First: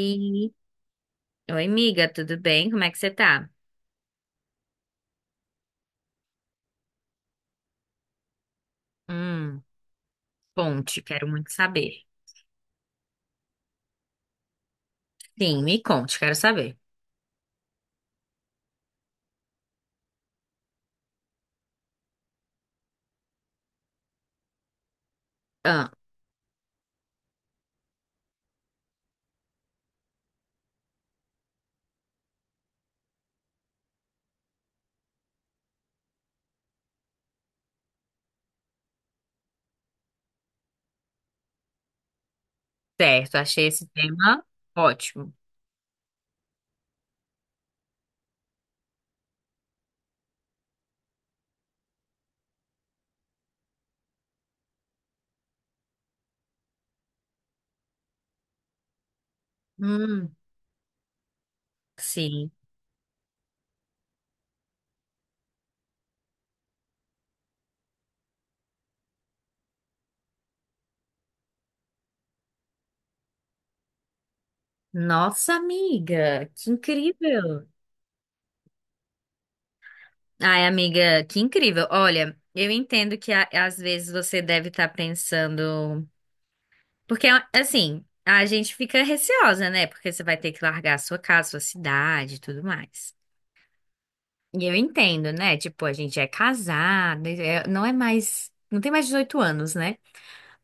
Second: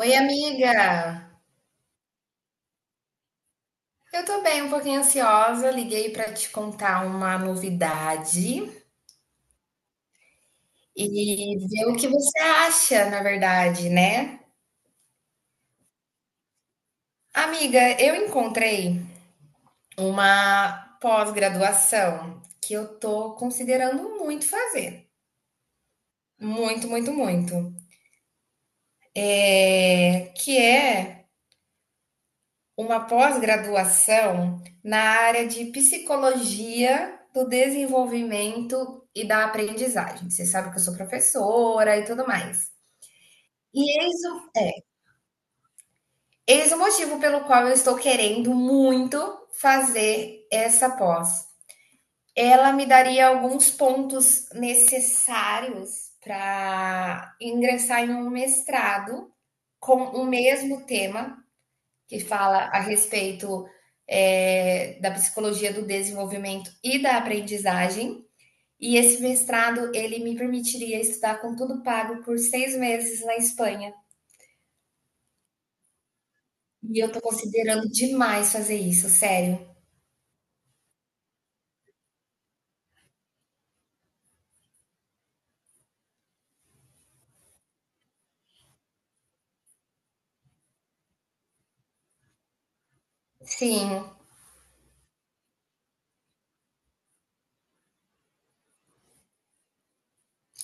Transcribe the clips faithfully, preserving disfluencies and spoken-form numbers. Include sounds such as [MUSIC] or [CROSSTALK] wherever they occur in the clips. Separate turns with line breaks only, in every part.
Oi, amiga!
Oi, amiga, tudo bem? Como é que você tá?
Eu tô bem, um pouquinho ansiosa. Liguei pra te contar uma novidade
Hum, Conte,
e
quero muito
ver
saber.
o que você acha, na verdade, né?
Sim, me conte, quero saber.
Amiga, eu encontrei uma pós-graduação que eu tô considerando muito fazer.
Ah,
Muito, muito, muito. É, que é uma pós-graduação na área de psicologia do desenvolvimento e da aprendizagem. Você sabe que eu sou professora e tudo mais.
certo, achei
E
esse
eis o,
tema
é,
ótimo.
eis o motivo pelo qual eu estou querendo muito fazer essa pós. Ela me daria alguns pontos necessários para ingressar em um mestrado com o
Hum,
mesmo tema que
sim.
fala a respeito é, da psicologia do desenvolvimento e da aprendizagem. E esse mestrado ele me permitiria estudar com tudo pago por seis meses na Espanha.
Nossa, amiga, que
E eu tô
incrível.
considerando demais fazer isso, sério.
Ai, amiga, que incrível. Olha, eu entendo que a- às vezes você deve estar pensando. Porque, assim, a gente fica receosa, né? Porque você vai ter que largar a sua casa, sua cidade e tudo mais.
Sim,
E eu entendo, né? Tipo, a gente é casado, é- não é mais. Não tem mais dezoito anos, né?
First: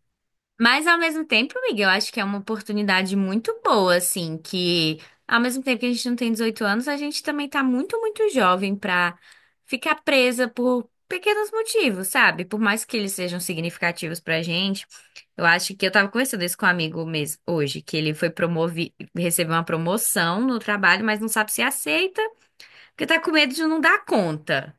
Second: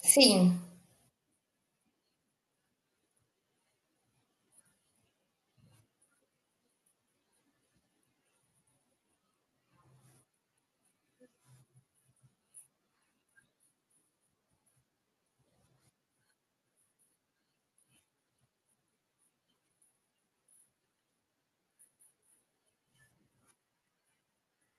sim,
Mas ao mesmo tempo, Miguel, eu acho que é uma oportunidade muito boa, assim, que ao mesmo tempo que a gente não tem dezoito anos, a gente também tá muito, muito jovem pra ficar presa por pequenos motivos, sabe? Por mais que eles sejam significativos pra gente. Eu acho que eu tava conversando isso com um amigo mesmo hoje, que ele foi promovido, recebeu uma promoção no trabalho, mas não sabe se aceita, porque tá com medo de não dar conta.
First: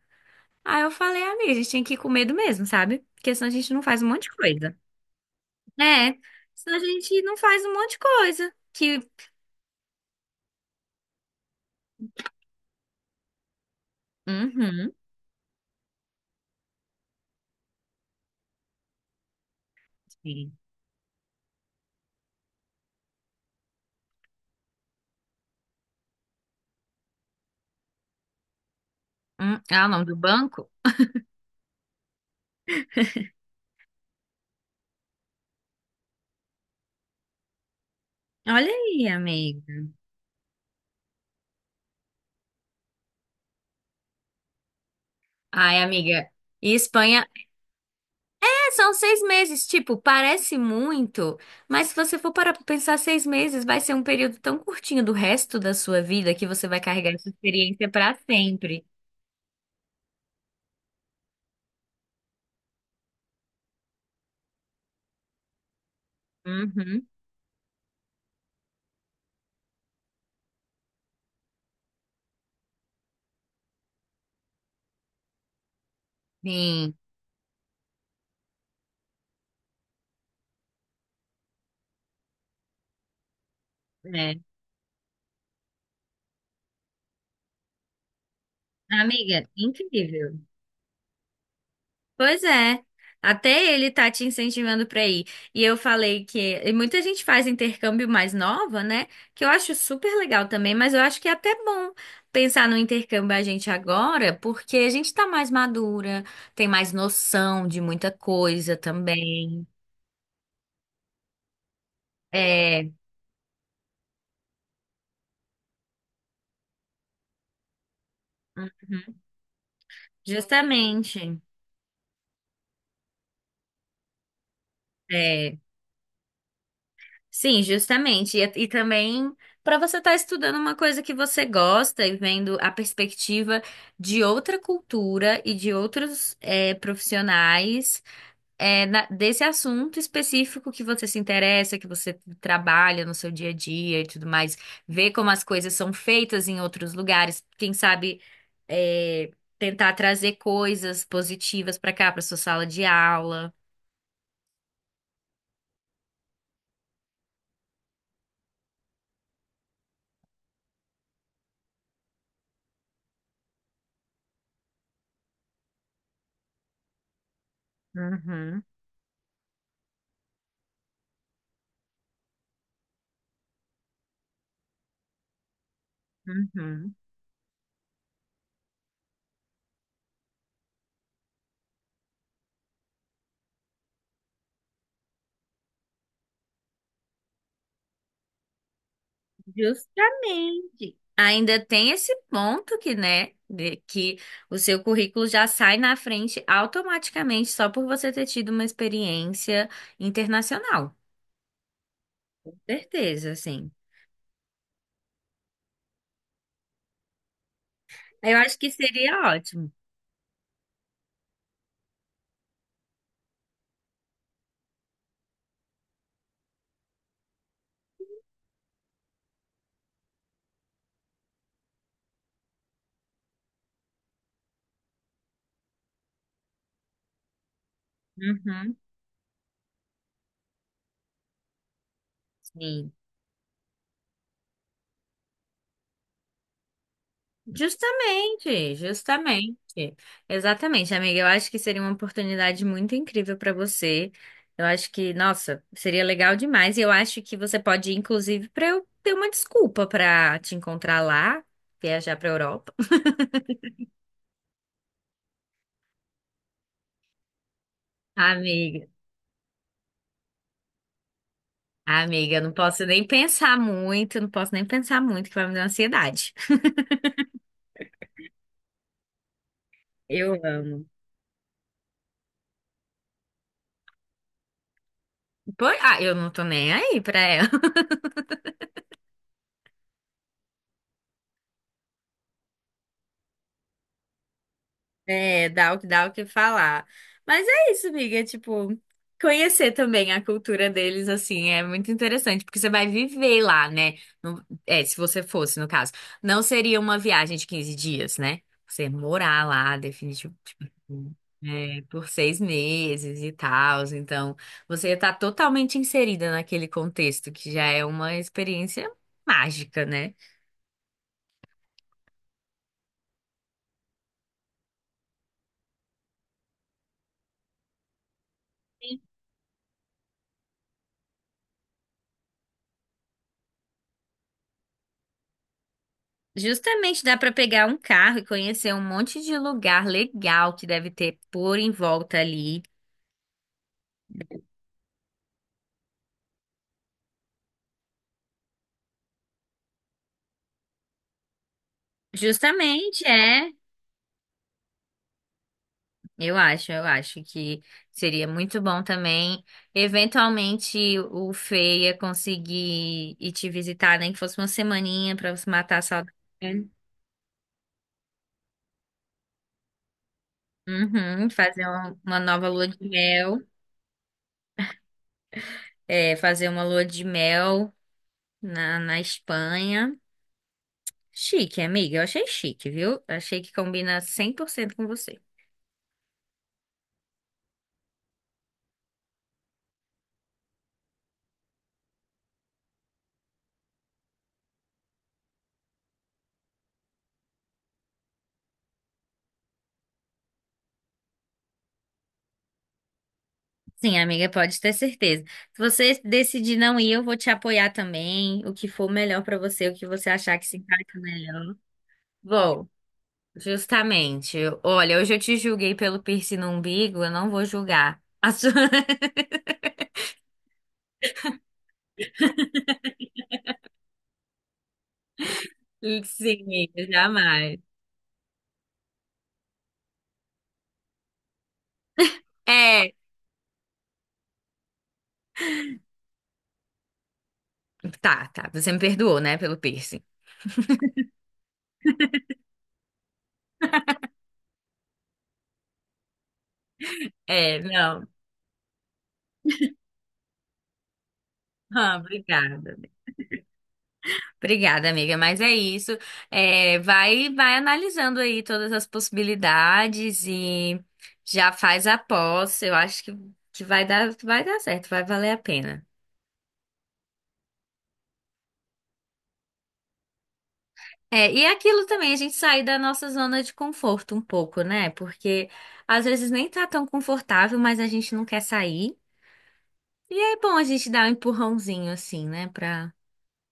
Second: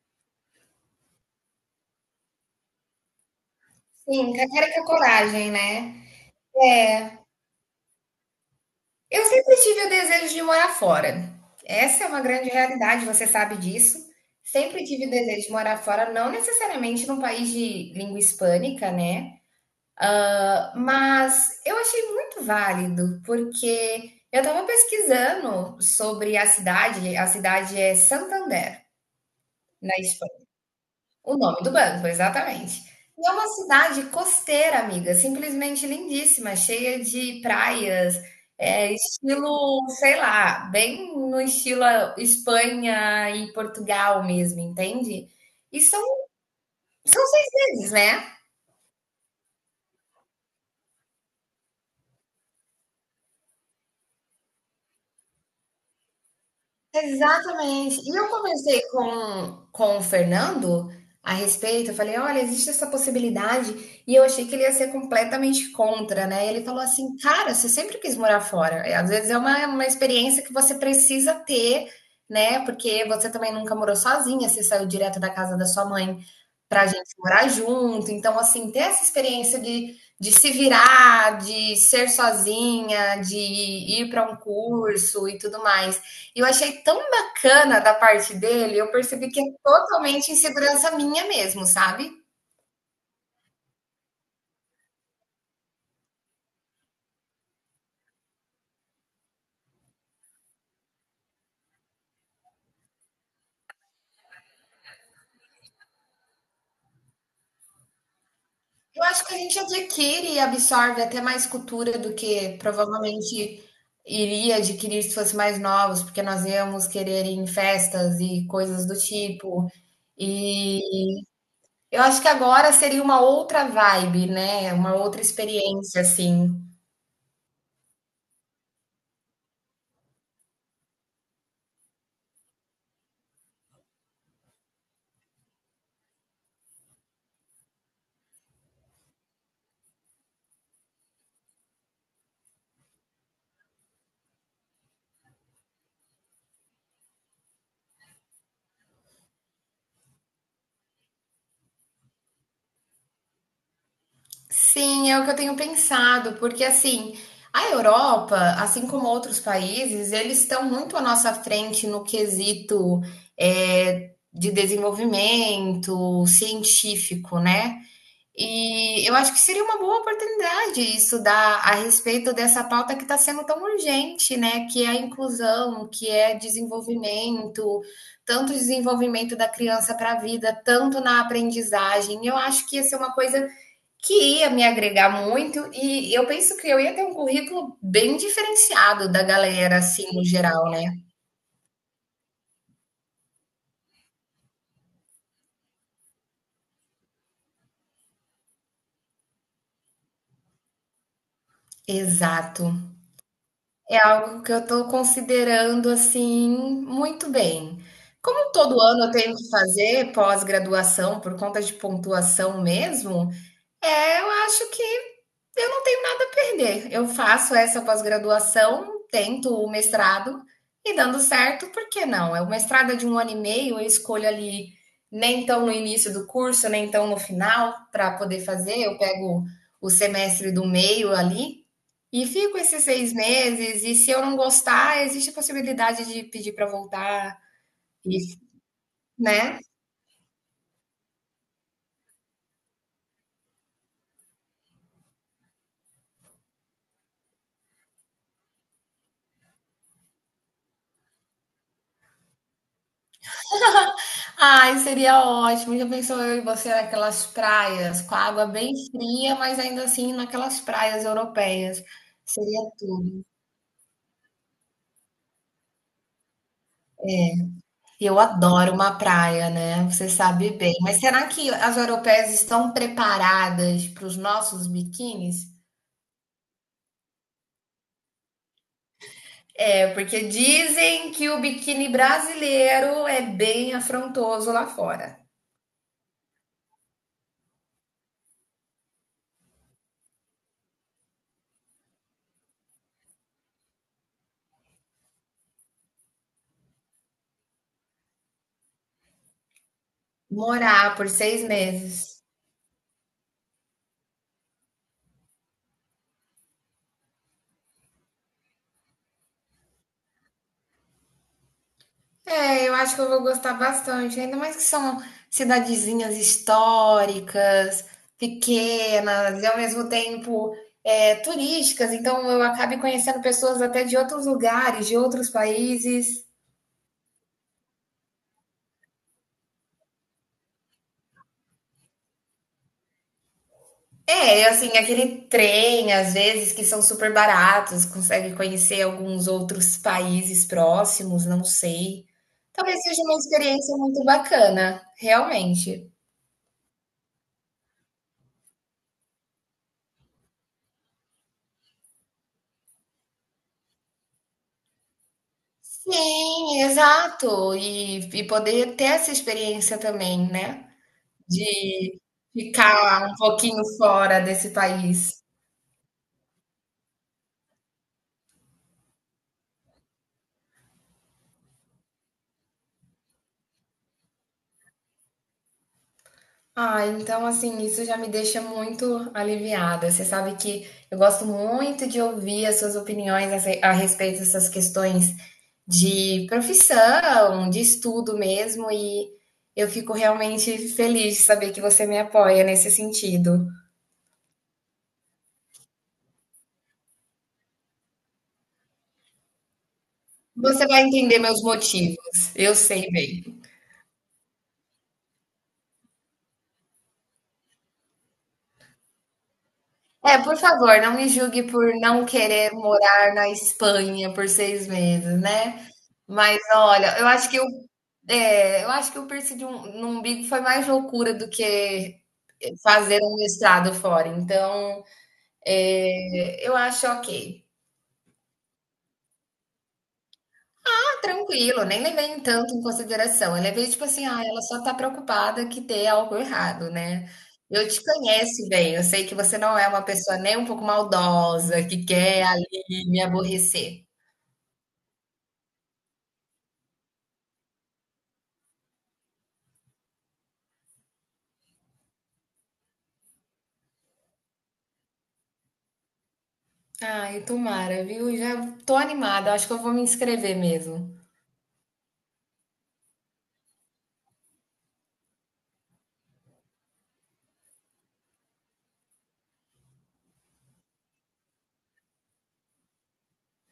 Aí eu falei, amiga, a gente tem que ir com medo mesmo, sabe? Porque senão a gente não faz um monte
sim.
de
Cara,
coisa.
que é coragem, né?
É, senão a
É.
gente não faz um monte de coisa. Que.
Eu sempre tive o desejo de morar fora. Essa é uma grande realidade, você sabe disso. Sempre
Uhum.
tive o desejo de morar fora, não necessariamente num país de língua hispânica, né?
Sim.
Mas eu achei muito válido, porque eu estava pesquisando sobre a cidade, a cidade é Santander,
Hum, ah, o
na
nome do
Espanha.
banco?
O nome do banco, exatamente. E é uma cidade costeira, amiga, simplesmente lindíssima, cheia de praias,
Olha
é,
aí,
estilo,
amiga.
sei lá, bem no estilo ah, Espanha e Portugal mesmo, entende? E
Ai,
são
amiga. E Espanha,
deles, né?
é, são seis meses, tipo, parece muito, mas se você for parar pra pensar, seis meses vai ser um período tão curtinho do resto da sua vida que você vai carregar essa experiência
Exatamente.
pra
E eu conversei
sempre.
com, com o Fernando a respeito. Eu falei: olha, existe essa possibilidade. E eu achei que ele ia ser completamente contra, né? Ele falou
Uhum.
assim: cara, você sempre quis morar fora. É, às vezes é uma, uma experiência que você precisa ter, né? Porque você também nunca morou sozinha, você saiu direto da casa da sua mãe para a
Sim,
gente morar junto. Então, assim, ter essa experiência de, de se virar, de ser sozinha, de ir para um
é.
curso e tudo mais. E eu achei tão bacana da parte dele, eu percebi que é
Amiga,
totalmente
incrível.
insegurança minha mesmo, sabe?
Pois é. Até ele tá te incentivando pra ir. E eu falei que. E muita gente faz intercâmbio mais nova, né? Que eu acho super legal também, mas eu acho que é até bom pensar no intercâmbio a gente agora, porque a gente tá mais madura, tem mais noção de muita coisa
Eu acho que a gente
também.
adquire e absorve até mais cultura do que
É,
provavelmente iria adquirir se fosse mais novos, porque nós íamos querer ir em festas e coisas do tipo. E
justamente.
eu acho que agora seria uma outra vibe, né, uma outra
É.
experiência, assim.
Sim, justamente. E, e também para você estar estudando uma coisa que você gosta e vendo a perspectiva de outra cultura e de outros eh, profissionais, eh, na- desse assunto específico que você se interessa, que você trabalha no seu dia a dia e tudo mais. Ver como as coisas são feitas em outros lugares. Quem sabe eh, tentar trazer coisas positivas para cá, para sua sala de aula.
Sim, é o que eu tenho pensado, porque assim, a Europa, assim como outros países, eles estão muito à nossa frente no quesito, eh, de desenvolvimento científico, né?
Uhum,
E eu acho que seria uma boa oportunidade estudar a respeito dessa pauta que está sendo tão urgente, né? Que é a inclusão, que é
uhum.
desenvolvimento, tanto desenvolvimento da criança para a vida, tanto na aprendizagem. Eu acho que ia ser uma coisa que ia me agregar muito, e eu penso que eu ia ter um currículo bem diferenciado da galera, assim, no geral, né?
Justamente. Ainda tem esse ponto que, né, de- que o seu currículo já sai na frente automaticamente só por você ter tido uma experiência internacional.
Exato.
Certeza, sim.
É algo que eu estou considerando assim muito bem.
Eu
Como
acho que
todo ano eu
seria
tenho que
ótimo.
fazer pós-graduação por conta de pontuação mesmo, é, eu acho que eu não tenho nada a perder. Eu faço essa pós-graduação, tento o mestrado e dando certo, por que não? É. O mestrado é de um ano e meio, eu escolho ali nem tão no início do curso, nem tão no final para poder
Uhum.
fazer. Eu pego o semestre do meio ali e fico esses
Sim.
seis meses. E se eu não gostar, existe a possibilidade de pedir para voltar, e,
Justamente,
né?
justamente. Exatamente, amiga. Eu acho que seria uma oportunidade muito incrível para você. Eu acho que, nossa, seria legal demais. E eu acho que você pode ir, inclusive, para eu ter uma desculpa para te encontrar lá, viajar para Europa.
Ai, seria ótimo. Já pensou eu e você naquelas praias, com a água bem
Amiga,
fria, mas ainda assim naquelas praias europeias.
amiga, eu não
Seria.
posso nem pensar muito, eu não posso nem pensar muito, que vai me dar ansiedade.
Eu adoro uma praia, né? Você
Eu
sabe bem.
amo.
Mas será que as europeias estão preparadas para os nossos biquínis?
Pois- ah, eu não tô nem aí pra ela.
É, porque dizem que o biquíni brasileiro é bem afrontoso lá fora.
É, dá o que dá o que falar. Mas é isso, amiga, é, tipo, conhecer também a cultura deles, assim, é muito interessante, porque você vai viver lá, né? Não- é, se você fosse, no caso. Não seria uma viagem de quinze dias, né? Você morar lá, definitivamente. Tipo,
Morar por seis
é, por
meses.
seis meses e tal, então você está totalmente inserida naquele contexto, que já é uma experiência mágica, né?
É, eu acho que eu vou gostar bastante, ainda mais que são cidadezinhas históricas, pequenas e ao mesmo tempo é, turísticas, então eu acabe conhecendo pessoas até de outros lugares, de outros países.
Justamente dá para pegar um carro e conhecer um monte de lugar legal que deve ter por em volta ali.
É, e assim, aquele trem, às vezes, que são super baratos, consegue conhecer alguns outros países próximos, não sei. Talvez seja
Justamente,
uma
é,
experiência muito bacana, realmente.
eu acho, eu acho que seria muito bom também, eventualmente o Feia conseguir ir te visitar, nem que fosse uma semaninha para você matar a saudade.
Sim, exato. E e poder ter essa experiência também, né,
Uhum, fazer um-
de
uma nova lua de
ficar um
mel,
pouquinho fora desse país.
é, fazer uma lua de mel na, na Espanha. Chique, amiga, eu achei chique, viu? Achei que combina cem por cento com você.
Ah, então, assim, isso já me deixa muito aliviada. Você sabe que eu gosto muito de ouvir as suas opiniões a re a respeito dessas questões de profissão, de estudo mesmo, e eu fico realmente feliz de saber que você me apoia nesse sentido.
Sim, amiga, pode ter certeza. Se você decidir não ir, eu vou te apoiar também. O que for melhor pra você, o que você achar que se
Você vai
encaixa
entender meus
melhor.
motivos, eu
Vou,
sei bem.
justamente. Olha, hoje eu te julguei pelo piercing no umbigo, eu não vou julgar. A sua... [LAUGHS]
É, por favor, não me julgue por não querer morar na Espanha por seis meses, né. Mas
Sim, amiga,
olha, eu acho que eu
jamais.
é, eu acho que o piercing de um no umbigo foi mais loucura do que
É,
fazer um mestrado fora, então, eh, eu acho ok.
tá, tá. Você me perdoou, né, pelo piercing.
Ah, tranquilo, nem levei em tanto em consideração, eu levei tipo assim: "Ah, ela só tá preocupada que dê algo errado, né".
É,
Eu te
não.
conheço bem, eu sei que você não é uma pessoa nem um pouco maldosa, que
Ah,
quer ali
obrigada.
me aborrecer.
Obrigada, amiga, mas é isso. É, vai, vai analisando aí todas as possibilidades e já faz a aposta. Eu acho que, que vai dar, vai dar certo, vai valer a pena.
Ai, tomara, viu? Já tô animada, acho que eu vou me inscrever mesmo.
É, e aquilo também, a gente sair da nossa zona de conforto um pouco, né? Porque às vezes nem tá tão confortável, mas a gente não quer sair. E é bom a gente dar um empurrãozinho assim, né? Pra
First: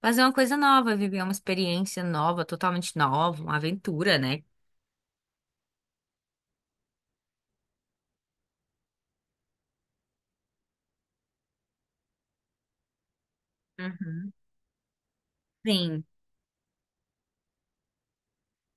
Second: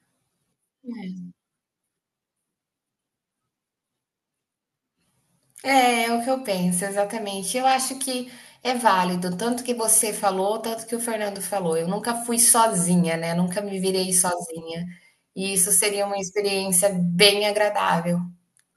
fazer uma coisa nova, viver uma experiência nova, totalmente nova, uma aventura, né?
É, é o que eu penso, exatamente. Eu acho que é válido, tanto que você falou, tanto que o Fernando falou. Eu nunca fui sozinha, né? Nunca me virei
Uhum.
sozinha. E isso
Sim.
seria uma experiência bem agradável.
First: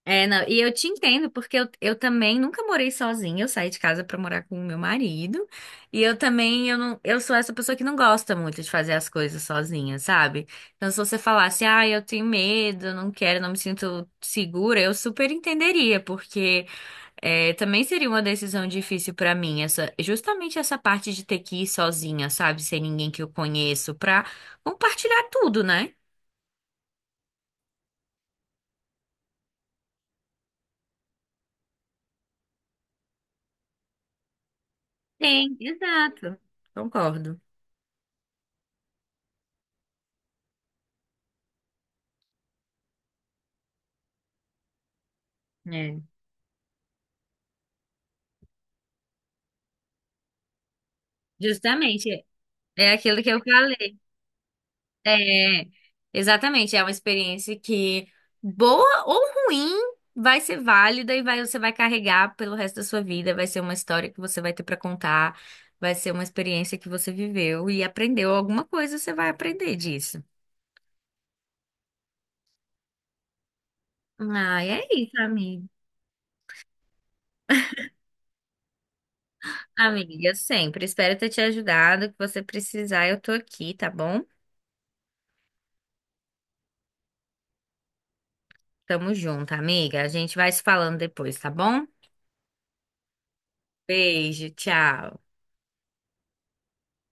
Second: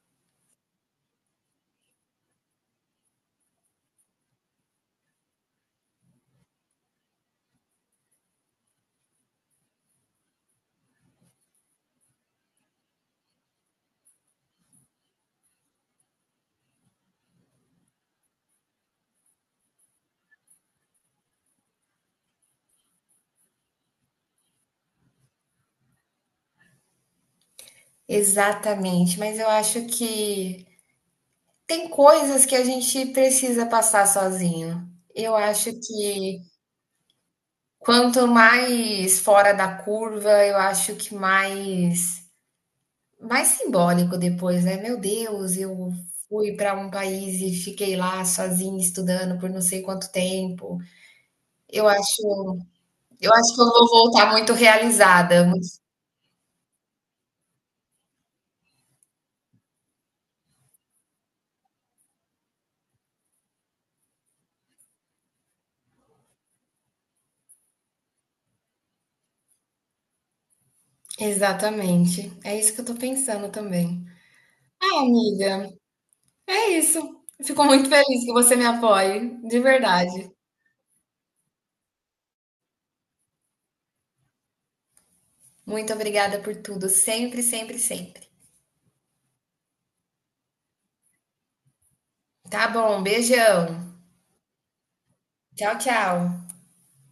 É, não, e eu, te entendo, porque eu, eu também nunca morei sozinha, eu saí de casa pra morar com o meu marido, e eu também, eu não, eu sou essa pessoa que não gosta muito de fazer as coisas sozinha, sabe? Então, se você falasse, ah, eu tenho medo, eu não quero, não me sinto segura, eu super entenderia, porque é, também seria uma decisão difícil pra mim, essa, justamente essa parte de ter que ir sozinha, sabe? Sem ninguém que eu conheço, pra compartilhar tudo, né?
Exatamente, mas eu acho que tem coisas que a gente precisa passar sozinho. Eu
Sim,
acho
exato.
que
Concordo.
quanto mais fora da curva, eu acho que mais mais simbólico depois, né? Meu Deus, eu
É.
fui para um país e fiquei lá sozinha estudando por não sei quanto tempo. Eu
Justamente.
acho,
É aquilo que
eu
eu
acho que eu vou
falei.
voltar muito realizada.
É,
muito-
exatamente. É uma experiência que, boa ou ruim, vai ser válida e vai, você vai carregar pelo resto da sua vida. Vai ser uma história que você vai ter para contar. Vai ser uma experiência que você viveu e aprendeu alguma coisa, você vai aprender disso.
Exatamente. É isso que eu tô pensando também.
Ai, é
Ah,
isso, amiga.
amiga, é isso. Fico muito feliz que você me apoie, de verdade.
Amiga, sempre. Espero ter te ajudado. O que você precisar, eu tô aqui, tá bom?
Muito obrigada por tudo, sempre, sempre, sempre.
Tamo junto, amiga. A gente vai se falando depois, tá bom?
Tá bom, beijão.
Beijo, tchau.
Tchau, tchau.